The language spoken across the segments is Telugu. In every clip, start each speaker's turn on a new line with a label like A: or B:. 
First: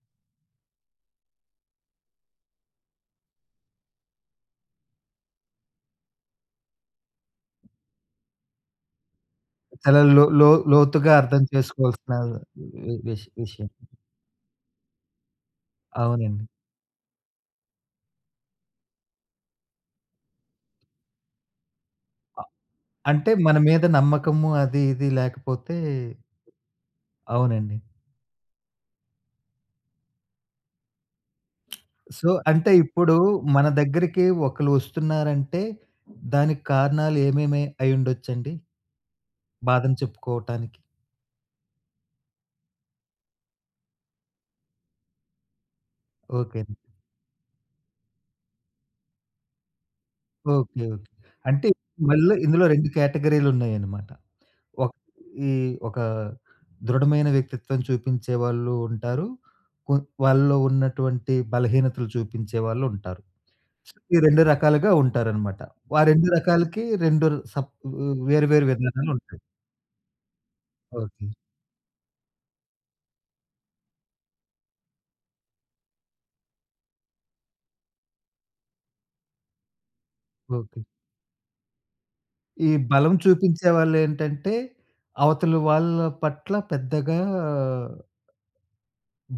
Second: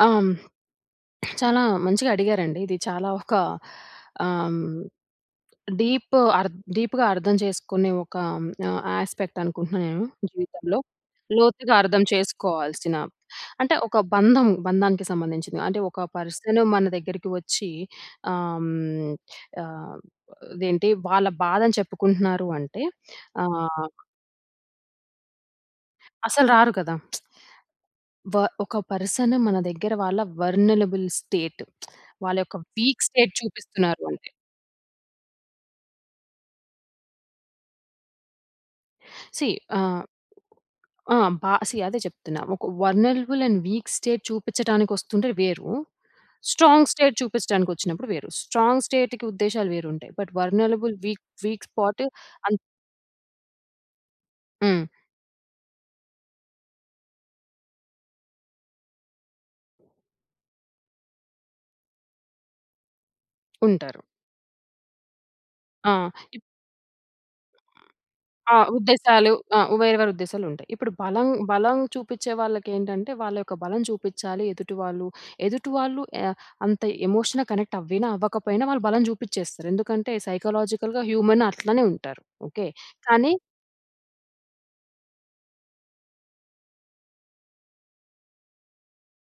A: ఆ! హ్మ్. చాలా మంచిగా అడిగారండి. ఇది చాలా ఒకా ఆహ్, డీప్ అర్ద్ డీపుగా అర్థం చేసుకునే ఒకా హ్మ్, ఆహ్, యాస్పెక్టనుకుంటన్నా
B: చాలా
A: నేను.
B: లో లో
A: జీవితంలో
B: లోతుగా అర్థం
A: లోతుగా అర్థం
B: చేసుకోవాల్సినా వీ
A: చేసుకోవాల్సిన
B: విష్ విషయం.
A: అంటే, ఒక బంధం, బంధానికి సంబంధించింది. అంటే, ఒక
B: అవునండి.
A: పర్సను మన దగ్గరికి ఒచ్చీ ఆహ్, హ్మ్, ఆహ్, ఇదేంటి వాళ్ళ బాధని
B: అ
A: చెప్పుకుంటున్నారు అంటే,
B: అంటే, మన మీద
A: ఆహ్
B: నమ్మకము అది ఇది లేకపోతే
A: అసలు రారు కదా!
B: అవునండి.
A: వ ఒక పర్సను మన దగ్గర వాళ్ళ వర్నలబుల్ స్టేట్
B: సో,
A: వాళ్ళ యొక్క
B: అంటే,
A: వీక్
B: ఇప్పుడూ
A: స్టేట్
B: మన
A: చూపిస్తున్నారు
B: దగ్గరికి
A: అంటే
B: ఒకళ్ళు ఒస్తున్నారంటే, దానికి కారణాలు ఏమేమి అయుండొచ్చండి?
A: సీ
B: బాధని
A: ఆహ్,
B: చెప్పుకోవటానికి.
A: ఆ! బా సీ అదే చెప్తున్నా. ఒక వల్నలబుల్ అండ్ వీక్ స్టేట్ చూపిచ్చటానికొస్తుంటే వేరు.
B: ఓకే.
A: స్ట్రాంగ్ స్టేట్ చూపిచ్చటానికొచ్చినప్పుడు వేరు. స్ట్రాంగ్ స్టేట్‌కి ఉద్దేశాలు వేరుంటాయి, but
B: okay.
A: Vulnerable
B: okay.
A: Weak weak
B: అంటే
A: స్పాటు
B: మళ్ళ
A: అన్
B: ఇందులో 2 కేటగరీలున్నాయనమాట.
A: హ్మ్.
B: ఒక్ ఈ ఒకా దృఢమైన వ్యక్తిత్వం చూపించేవాళ్ళూ ఉంటారు. కొ వాళ్ళలో ఉన్నటువంటి బలహీనతలు చూపించేవాళ్ళుంటారు.
A: ఉంటారు.
B: ఈ రెండు రకాలుగా ఉంటారనమాట.
A: ఆ!
B: వా రెండు
A: ఇప్
B: రకాలకీ రెండు సప్పూ వేరు
A: ఆ!
B: వేరు
A: ఉద్దేశాలు.
B: విధానాలుంటాయి.
A: ఆ! వేరు వేరుద్దేశాలుంటాయి. ఇప్పుడు బలం,
B: ఓకే.
A: బలం చూపిచ్చే వాళ్ళకేంటంటే, వాళ్ళ యొక్క బలం చూపిచ్చాలి ఎదుటి వాళ్ళు. ఎదుటి వాళ్ళు ఆహ్, అంత ఎమోషన్‌గా కనెక్టవ్వినా, అవ్వకపోయినా వాళ్ళ బలం చూపిచ్చేస్తారు. ఎందుకంటే,
B: ఓకే.
A: సైకలాజికల్‌గా హ్యూమనట్లనే ఉంటారు. ఓకే?
B: ఈ బలం
A: కానీ
B: చూపించేవాళ్ళేంటంటే, అవతలి వాళ్ళ పట్ల పెద్దగా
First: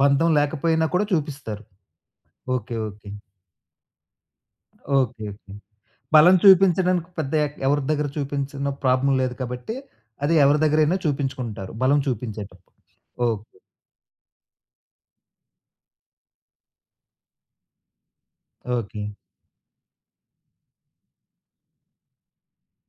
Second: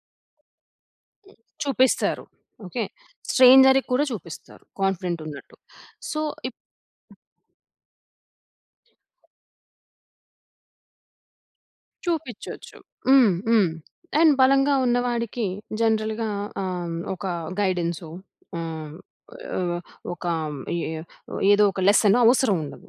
B: బంధం లేకపోయినా కూడా
A: హ్మ్,
B: చూపిస్తారు.
A: చూపిస్తారు.
B: ఓకే.
A: ఓకే?
B: ఓకే.
A: స్ట్రేంజర్‌కి కూడా చూపిస్తారు,
B: ఓకే. ఓకే.
A: కాన్ఫిడెంటున్నట్టు. సో,
B: బలం
A: ఇప్
B: చూపించడానికి పెద్దయ్యాక ఎవరి దగ్గర చూపించినా ప్రాబ్లమ్ లేదు కాబట్టీ, అది ఎవరి దగ్గరైనా చూపించుకుంటారు, బలం చూపించేటప్పుడు.
A: చూపిచొచ్చు. హ్మ్.
B: ఓకే.
A: హ్మ్. అండ్ బలంగా ఉన్న వాడికీ జనరల్‌గా ఆహ్, హ్మ్, ఒకా గైడెన్సో ఆహ్,
B: ఓకే.
A: వ్ ఒకా హ్మ్, ఇ ఎ ఏదో ఒక లెసను అవసరవుండదు.